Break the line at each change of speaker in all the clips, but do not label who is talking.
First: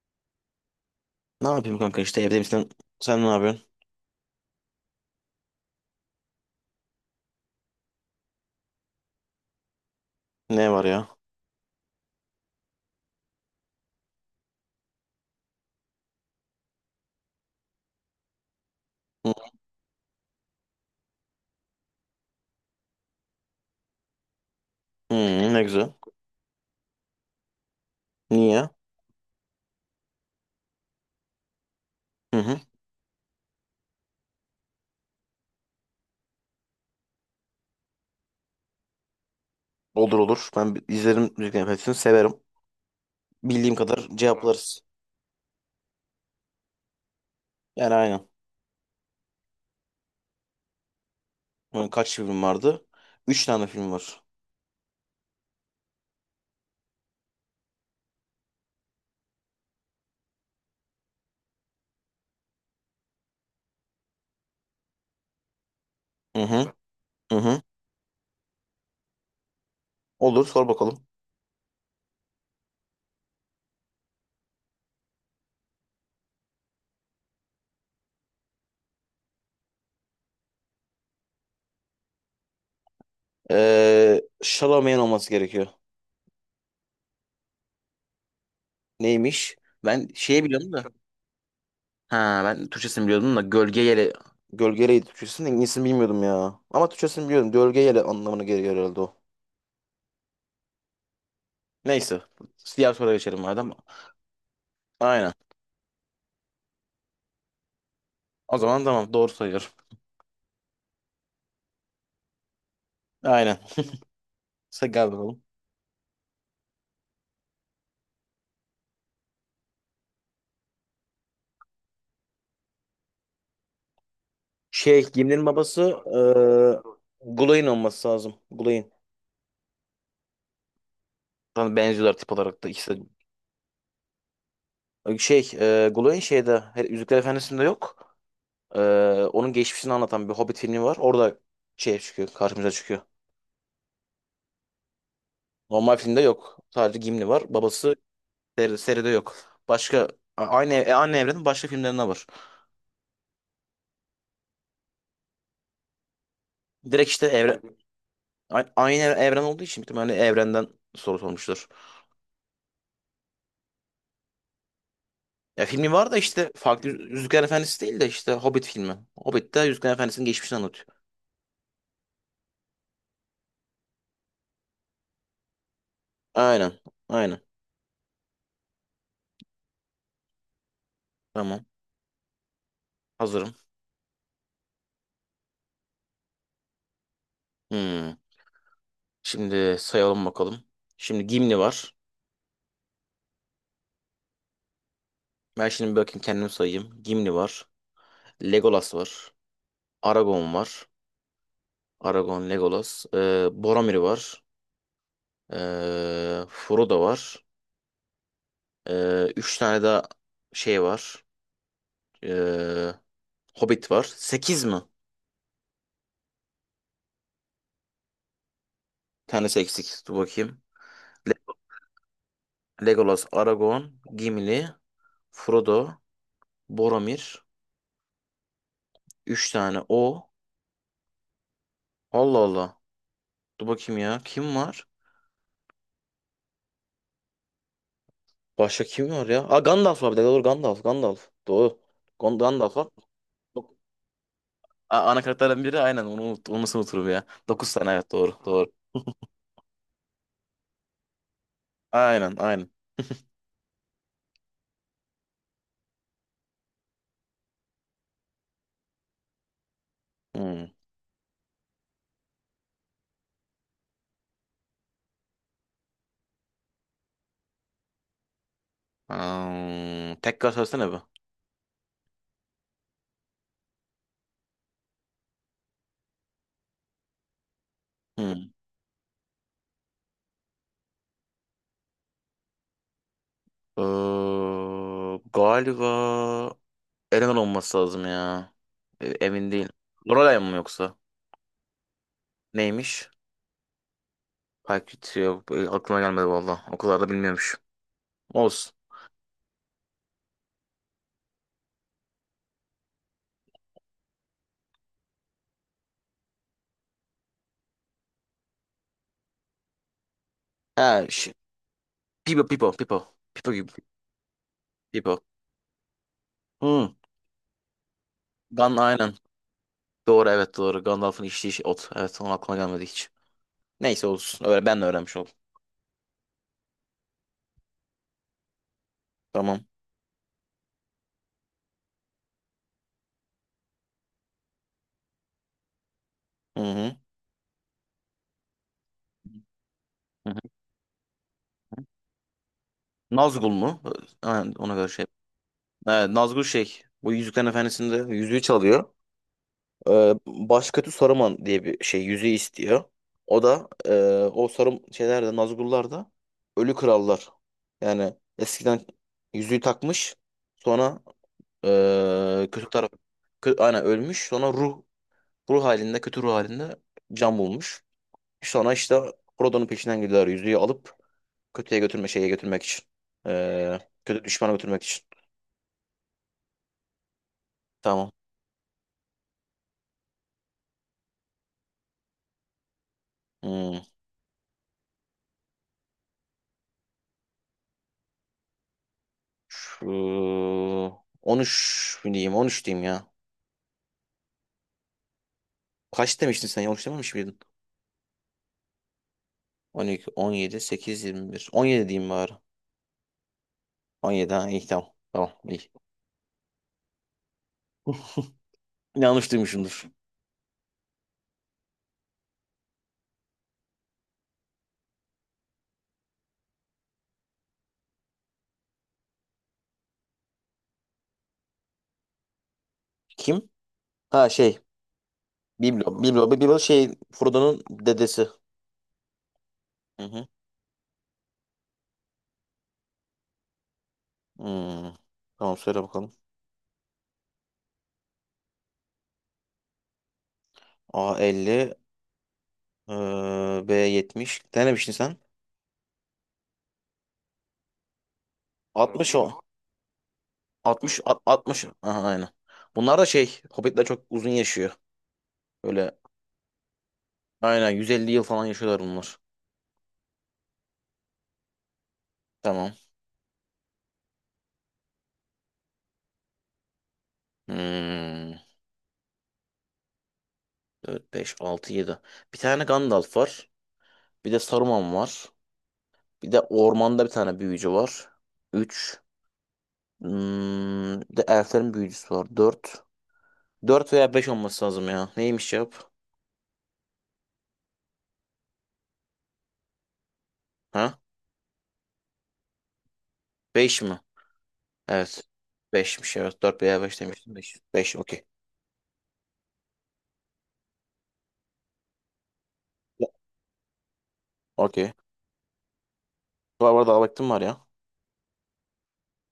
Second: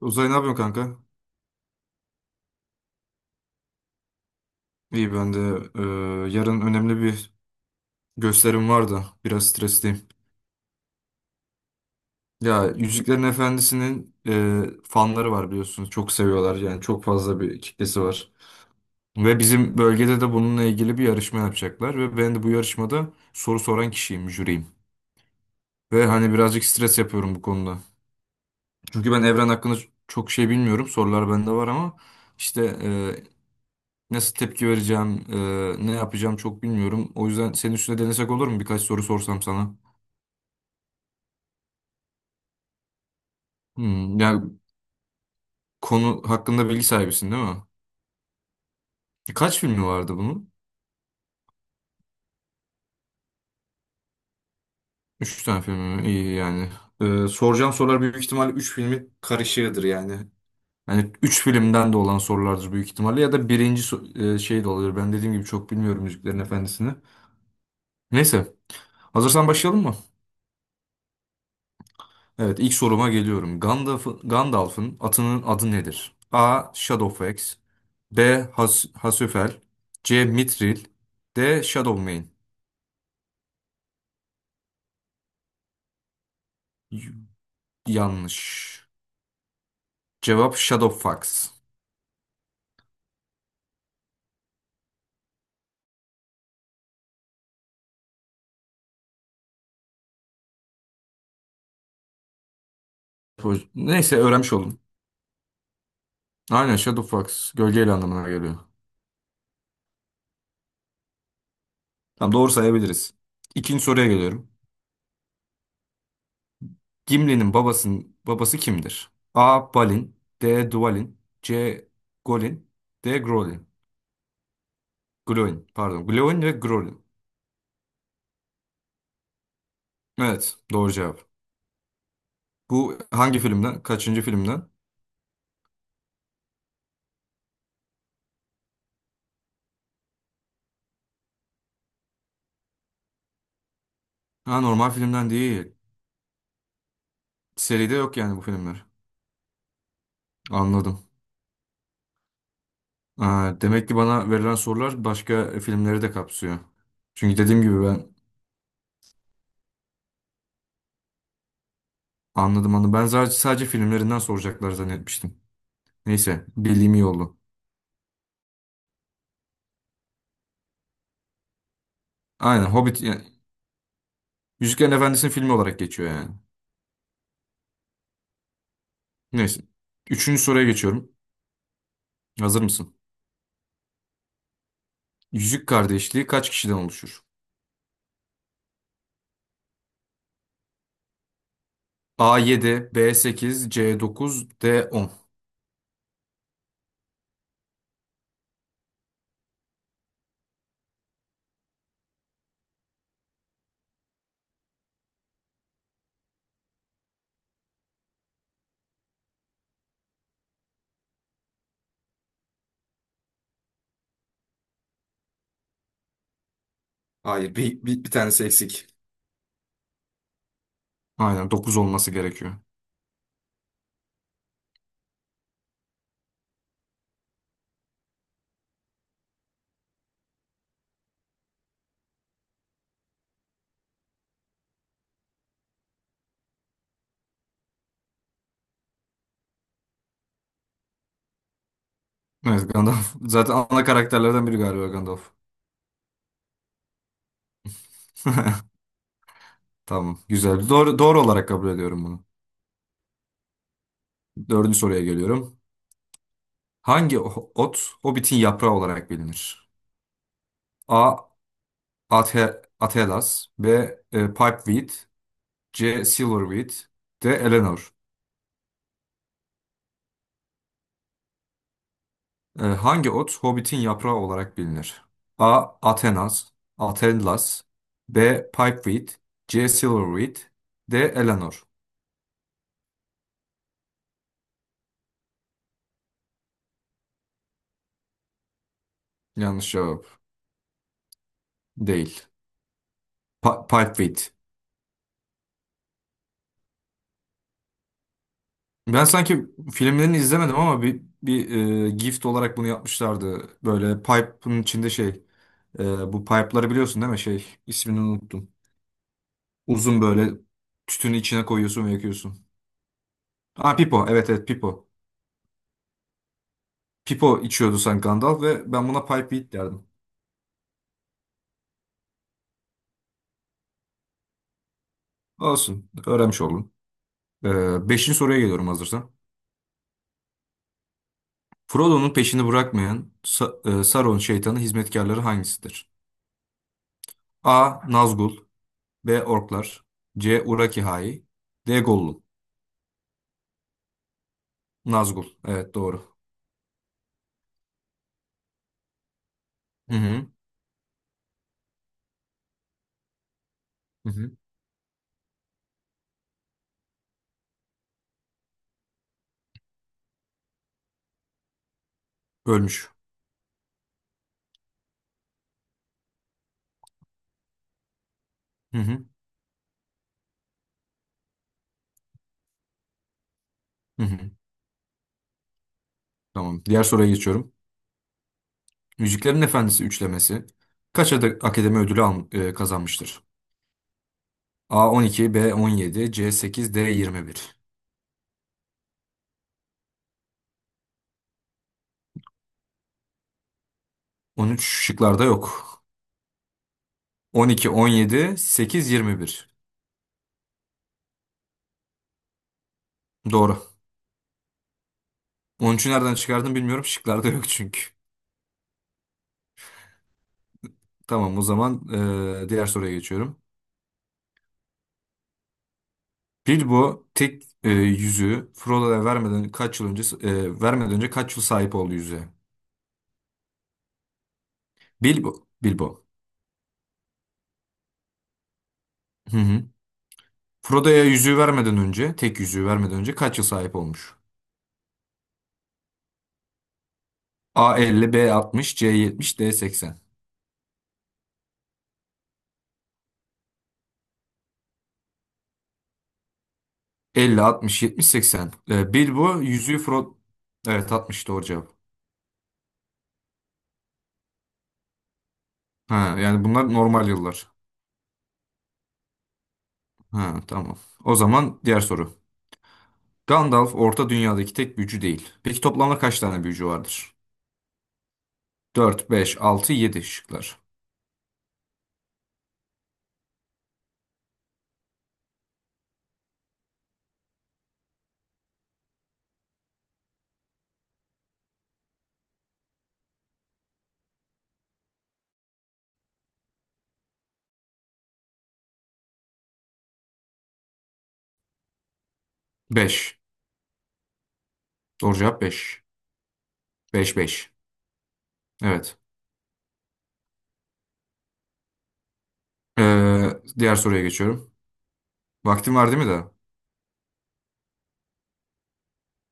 Uzay ne yapıyorsun kanka?
Ne yapayım kanka işte evde misin? Sen ne yapıyorsun?
İyi ben de, e, yarın önemli bir gösterim var da biraz stresliyim.
Ne var ya?
Ya Yüzüklerin Efendisi'nin fanları var, biliyorsunuz. Çok seviyorlar, yani çok fazla bir kitlesi var.
Hı,
Ve bizim bölgede de bununla ilgili bir yarışma yapacaklar. Ve ben de bu yarışmada soru soran kişiyim, jüriyim.
hı, ne güzel.
Ve hani birazcık stres yapıyorum bu konuda.
Niye?
Çünkü ben evren hakkında çok şey bilmiyorum. Sorular bende var ama
Hı hı.
işte. Nasıl tepki vereceğim, ne yapacağım çok bilmiyorum. O yüzden senin üstüne denesek olur mu? Birkaç soru sorsam sana.
Olur olur. Ben izlerim müzik hepsini severim. Bildiğim kadar tamam.
Ya
Cevaplarız.
konu hakkında bilgi sahibisin, değil mi?
Yani aynen.
Kaç filmi vardı bunun?
Bunun kaç film vardı? Üç tane film var.
Üç tane filmi mi? İyi yani. Soracağım sorular büyük ihtimalle üç filmi karışığıdır yani. Yani üç filmden de olan sorulardır büyük ihtimalle. Ya da birinci şey de olabilir. Ben dediğim gibi çok bilmiyorum Yüzüklerin
Hı hı.
Efendisi'ni.
Hı hı.
Neyse. Hazırsan başlayalım mı?
Olur sor bakalım.
Evet, ilk soruma geliyorum. Gandalf'ın atının adı nedir? A. Shadowfax, B. Hasüfel, C. Mithril, D. Shadowmane.
Chalamet'in olması gerekiyor.
Y- Yanlış.
Neymiş? Ben şeyi
Cevap
biliyorum da.
Shadowfax.
Ha ben Türkçesini biliyordum da Gölge Yele. Gölge Yele'ydi Türkçesini. İngilizcesini bilmiyordum ya. Ama Türkçesini biliyorum. Gölge Yele anlamına geliyor herhalde o. Neyse. Diğer soruya geçelim madem.
Neyse, öğrenmiş oldum.
Aynen.
Aynen, Shadowfax gölgeyle anlamına geliyor.
O zaman tamam doğru sayıyorum.
Tamam, doğru sayabiliriz.
Aynen.
İkinci soruya geliyorum.
Sen gel bakalım.
Gimli'nin babasının babası kimdir? A. Balin, D. Dwalin, C. Golin, D. Grolin.
Şey Gimli'nin
Gloin
babası
pardon. Gloin ve Grolin.
Gulay'ın olması lazım. Gulay'ın.
Evet, doğru cevap.
Zaten benziyorlar tip olarak da ikisi.
Bu hangi filmden? Kaçıncı filmden?
Şey Gulay'ın şeyde Yüzükler Efendisi'nde yok. E, Onun geçmişini anlatan bir Hobbit filmi var. Orada şey çıkıyor karşımıza çıkıyor.
Ha, normal filmden değil.
Normal filmde yok. Sadece Gimli var.
Seride
Babası
yok yani bu filmler.
seride yok. Başka a- aynı e,
Anladım.
aynı evrenin başka filmlerinde var.
Ha, demek ki bana verilen sorular başka filmleri de kapsıyor.
Direkt işte
Çünkü
evren,
dediğim gibi ben
Aynı evren olduğu için bir tane evrenden soru sormuştur.
anladım anladım. Ben sadece filmlerinden soracaklar zannetmiştim.
Ya filmi var da
Neyse,
işte farklı
bildiğim iyi oldu.
Yüzüklerin Efendisi değil de işte Hobbit filmi. Hobbit'te Yüzüklerin Efendisi'nin geçmişini anlatıyor.
Aynen Hobbit yani, Yüzüklerin Efendisi'nin filmi olarak geçiyor yani.
Aynen. Aynen.
Neyse. Üçüncü soruya geçiyorum.
Tamam.
Hazır mısın?
Hazırım.
Yüzük Kardeşliği kaç kişiden oluşur?
Hmm. Şimdi sayalım bakalım. Şimdi Gimli var.
A yedi, B sekiz, C dokuz, D 10.
Ben şimdi bir bakayım kendim sayayım. Gimli var. Legolas var. Aragorn var. Aragorn, Legolas. Boromir var. Frodo var. Üç tane daha şey var. Ee, Hobbit var. Sekiz mi?
Hayır, bir tanesi eksik.
Tanesi eksik. Dur bakayım. Le-
Aynen, 9 olması gerekiyor.
Legolas, Aragorn, Gimli, Frodo, Boromir. Üç tane o. Allah Allah. Dur bakayım ya. Kim var? Başka kim var ya? Aa Gandalf var bir de. Doğru Gandalf. Gandalf. Doğru.
Evet,
Gandalf var.
Gandalf. Zaten
Dok-
ana karakterlerden biri galiba
ana
Gandalf.
karakterden biri aynen. Onu unut onu nasıl unuturum ya. Dokuz tane evet doğru. Doğru.
Tamam. Güzel. Doğru olarak kabul ediyorum bunu.
Aynen aynen.
Dördüncü soruya geliyorum. Hangi ot Hobbit'in yaprağı olarak bilinir?
Hmm.
A. Atelas, B. Pipeweed, C. Silverweed, D. Eleanor.
Hmm. Tekrar söylesene bir.
Hangi ot Hobbit'in yaprağı olarak bilinir? A. Atelas, B.
Hmm.
Pipeweed, C. Silverweed, D. Eleanor.
Galiba eleman olması lazım ya. Emin değilim.
Yanlış cevap.
Lorelai mı yoksa?
Değil.
Neymiş?
Pulpfit.
Payküt yok. Aklıma gelmedi valla. O kadar da bilmiyormuş. Olsun.
Ben sanki filmlerini izlemedim ama bir gift olarak bunu yapmışlardı. Böyle pipe'ın içinde şey, bu pipe'ları biliyorsun, değil mi? Şey, ismini unuttum. Uzun böyle,
He,
tütünü
şi-
içine koyuyorsun ve
Pipo,
yakıyorsun.
Pipo, Pipo. Pipo gibi.
Ha, Pipo. Evet, evet, Pipo.
Pipo. Hı.
Pipo içiyordu sanki Gandalf ve
Gun
ben buna
aynen.
Pipewheat derdim.
Doğru evet doğru. Gandalf'ın içtiği şey ot. Evet onun aklıma gelmedi hiç. Neyse olsun. Öyle ben de öğrenmiş oldum.
Olsun. Öğrenmiş oldum. Beşinci soruya geliyorum hazırsan.
Tamam.
Frodo'nun peşini bırakmayan Sauron şeytanı hizmetkarları hangisidir?
Hı hı.
A. Nazgul, B. Orklar,
Hı hı.
C. Urakihai, D. Gollum.
Nazgul mu? Ha, ona göre şey.
Nazgul. Evet, doğru.
Evet, Nazgul şey. Bu Yüzüklerin Efendisi'nde yüzüğü çalıyor.
Hı hı.
Başkötü Saruman diye bir şey yüzüğü istiyor. O da
Hı hı.
o Sarum şeylerde Nazgullar da ölü krallar. Yani eskiden yüzüğü takmış sonra kötü taraf
Ölmüş.
aynen ölmüş sonra ruh halinde kötü ruh halinde can bulmuş. Sonra
Hı
işte
hı.
Frodo'nun peşinden gidiyorlar yüzüğü alıp kötüye götürme şeye götürmek için. E,
Hı
Kötü
hı.
düşmana götürmek için.
Tamam. Diğer soruya geçiyorum.
Tamam.
Yüzüklerin Efendisi üçlemesi kaç adet akademi ödülü kazanmıştır?
Hmm.
A 12, B 17, C 8, D 21.
Şu 13 diyeyim 13 diyeyim ya.
Üç şıklarda yok.
Kaç demiştin sen? Yanlış dememiş miydin?
12, 17, 8, 21.
12, 17, 8, 21. 17 diyeyim bari.
Doğru.
17 ha iyi tamam. Tamam iyi.
13'ü nereden çıkardım bilmiyorum. Şıklarda yok çünkü.
Yanlış duymuşumdur.
Tamam, o zaman diğer soruya geçiyorum. Bilbo tek yüzüğü Frodo'ya vermeden kaç yıl önce, vermeden önce kaç yıl sahip oldu yüzüğe?
Kim? Ha şey.
Bilbo
Biblo.
Bilbo.
Biblo. Biblo şey Frodo'nun dedesi.
Hı hı.
Hı hı.
Frodo'ya yüzüğü vermeden önce, tek yüzüğü vermeden önce kaç yıl sahip olmuş?
Hmm. Tamam söyle bakalım.
A 50, B 60, C 70, D 80.
A 50, B 70. Ne demiştin sen?
50, 60, 70, 80. E,
60 o.
Bilbo yüzüğü Frodo. Evet,
60
60 doğru
60.
cevap.
Aha aynen. Bunlar da şey Hobbitler çok uzun yaşıyor. Böyle
Ha, yani bunlar normal yıllar.
aynen 150 yıl falan yaşıyorlar bunlar.
Ha, tamam. O zaman diğer soru.
Tamam.
Gandalf Orta Dünya'daki tek büyücü değil. Peki toplamda kaç tane büyücü vardır?
Hmm.
4, 5, 6, 7 şıklar.
Dört 5 6 yedi. Bir tane Gandalf var. Bir de Saruman var. Bir de ormanda bir tane büyücü var. Üç. Bir de elflerin büyücüsü var. Dört. Dört veya 5 olması lazım ya. Neymiş cevap? Ha?
Beş.
Beş mi?
Doğru
Evet.
cevap 5,
Beşmiş evet. Dört veya beş
5
demiştim.
5.
Beş 5 okey.
Evet.
Ya,
Ee, Diğer soruya geçiyorum.
okey.
Vaktim var değil mi de?
Var var daha vaktim var ya.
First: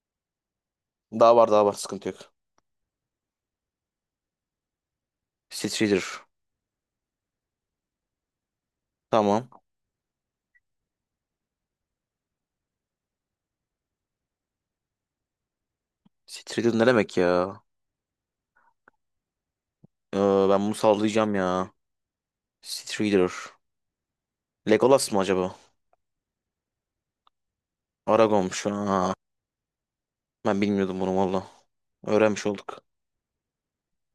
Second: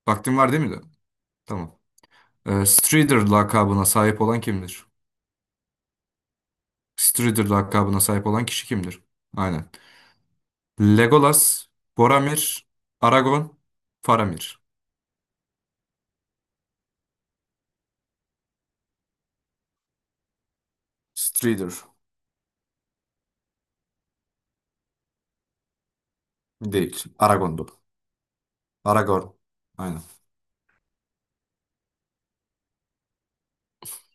Vaktim var değil mi de?
Daha var daha var
Tamam.
sıkıntı yok.
Strider lakabına sahip olan kimdir?
Strider.
Strider lakabına sahip olan kişi kimdir?
Tamam.
Aynen. Legolas, Boromir, Aragon, Faramir.
Strider ne demek ya? Ee, Ben bunu sallayacağım ya.
Strider
Strider. Legolas mı acaba?
değil. Aragon'du.
Aragorn'muş. Aa,
Aragorn. Aynen.
ben bilmiyordum bunu valla. Öğrenmiş olduk.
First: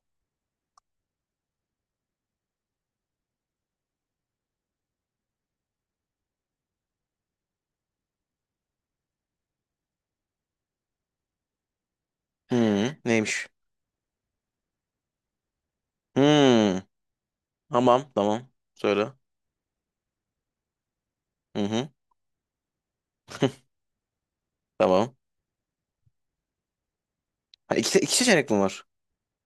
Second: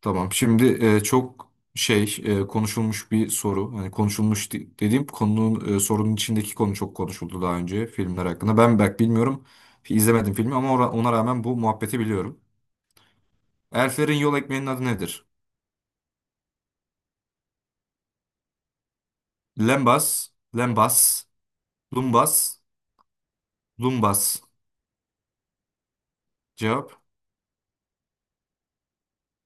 Tamam. Şimdi konuşulmuş bir soru. Hani konuşulmuş dediğim konunun, sorunun içindeki konu çok konuşuldu daha önce filmler hakkında. Ben belki bilmiyorum. İzlemedim filmi ama ona rağmen bu muhabbeti biliyorum.
Hı, neymiş?
Elflerin yol ekmeğinin adı nedir?
Hı, tamam tamam. Söyle.
Lembas, lembas,
Hı hı.
lumbas, lumbas.
Tamam.
Cevap?
Ha, iki seçenek mi var?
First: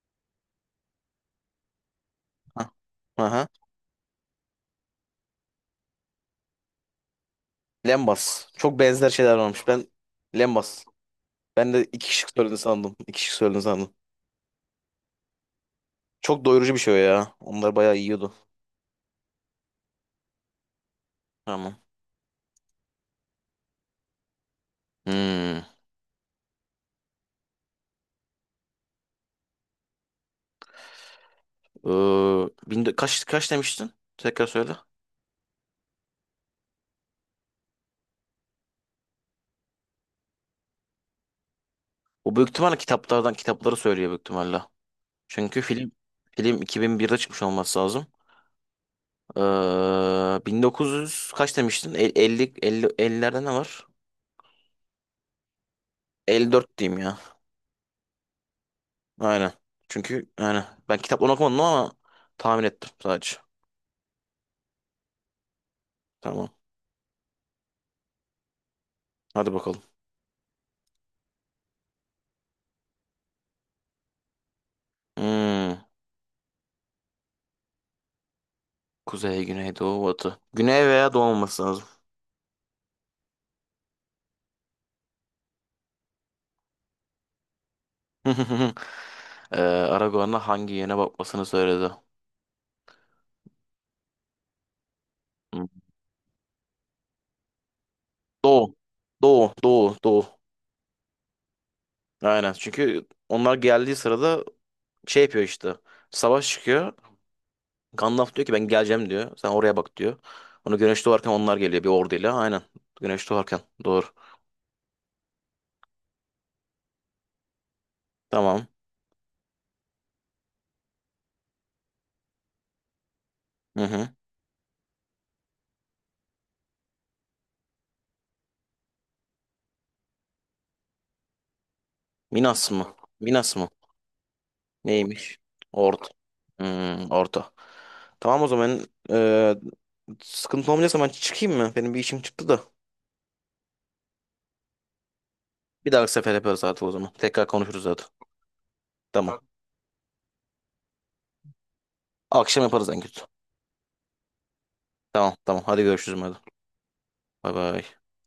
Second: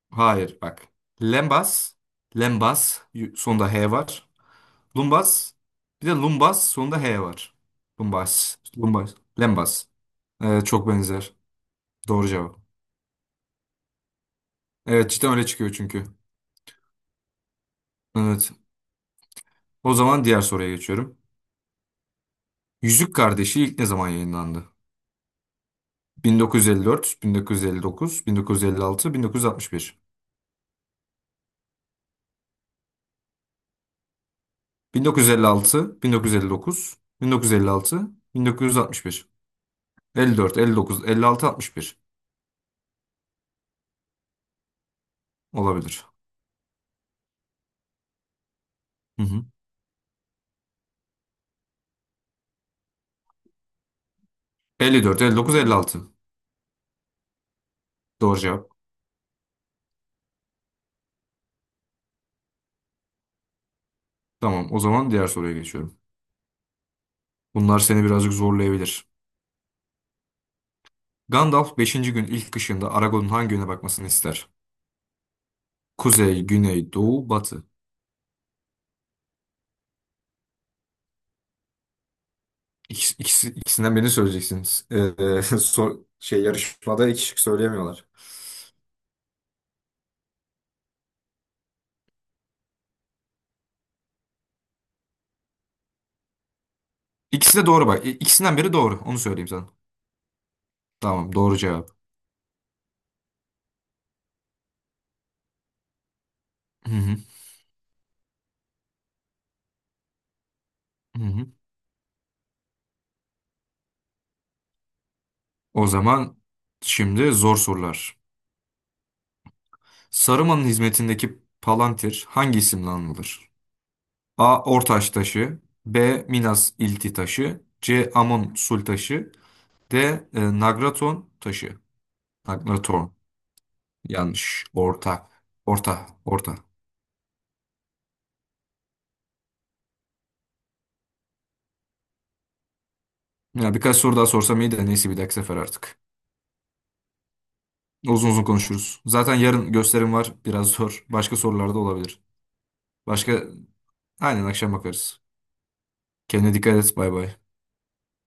Hayır bak. Lembas,
Ha.
lembas,
Aha.
sonunda H var. Lumbas, bir de lumbas sonunda H var.
Lembas.
Lumbas,
Çok benzer
lumbas,
şeyler varmış. Ben
lembas. E,
Lembas.
çok benzer.
Ben de iki
Doğru
şık
cevap.
söylediğini sandım. İki şık söylediğini sandım.
Evet, cidden öyle çıkıyor çünkü.
Çok doyurucu bir şey o ya. Onlar bayağı yiyordu.
Evet. O zaman diğer soruya geçiyorum.
Tamam.
Yüzük Kardeşi ilk ne zaman yayınlandı?
Hmm.
1954, 1959, 1956, 1961.
Ee, kaç demiştin? Tekrar söyle.
1956, 1959, 1956, 1961. 54, 59, 56, 61.
O büyük ihtimalle kitaplardan kitapları söylüyor büyük ihtimalle. Çünkü film
Olabilir.
film 2001'de çıkmış olması lazım.
Hı hı.
1900 kaç demiştin? 50 50 50'lerde ne var?
54, 59, 56.
54 diyeyim ya.
Doğru cevap.
Aynen. Çünkü yani ben kitaplarını okumadım ama tahmin ettim sadece.
Tamam, o zaman diğer soruya geçiyorum.
Tamam.
Bunlar seni birazcık zorlayabilir.
Hadi bakalım.
Gandalf beşinci gün ilk kışında Aragorn'un hangi yöne bakmasını ister?
Hmm.
Kuzey, güney, doğu, batı.
Kuzey, güney, doğu, batı. Güney veya doğu olması lazım.
İkisi, ikisi- ikisinden birini söyleyeceksiniz. Şey, yarışmada iki şık söyleyemiyorlar.
Aragorn'a hangi yöne bakmasını söyledi? Hmm.
İkisi de doğru bak. İkisinden biri
Doğu.
doğru. Onu söyleyeyim
Doğu,
sana.
doğu, doğu.
Tamam, doğru cevap.
Aynen. Çünkü onlar geldiği sırada şey yapıyor işte. Savaş çıkıyor.
Hı hı,
Gandalf diyor ki ben geleceğim diyor. Sen oraya bak diyor. Onu güneş
hı
doğarken
hı.
onlar geliyor bir orduyla. Aynen. Güneş doğarken. Doğru.
O zaman şimdi zor sorular.
Tamam.
Saruman'ın hizmetindeki Palantir hangi isimle anılır?
Hı hı.
A. Ortaş taşı, B. Minas İlti taşı, C. Amon Sul taşı, D. Nagraton taşı.
Minas mı?
Nagraton.
Minas mı?
Yanlış. Orta.
Neymiş?
Orta.
Orta.
Orta.
Orta. Tamam o zaman eee, sıkıntı olmayacaksa ben çıkayım mı? Benim bir işim çıktı da.
Ya birkaç soru daha sorsam iyi de neyse, bir dahaki sefer
Bir
artık.
dahaki sefer yaparız zaten o zaman. Tekrar konuşuruz zaten.
Uzun uzun konuşuruz. Zaten
Tamam.
yarın gösterim var. Biraz zor. Başka sorular da olabilir.
Akşam yaparız en kötü.
Başka, aynen, akşam bakarız.
Tamam tamam. Hadi görüşürüz madem.
Kendine dikkat et. Bay bay.
Bay bay.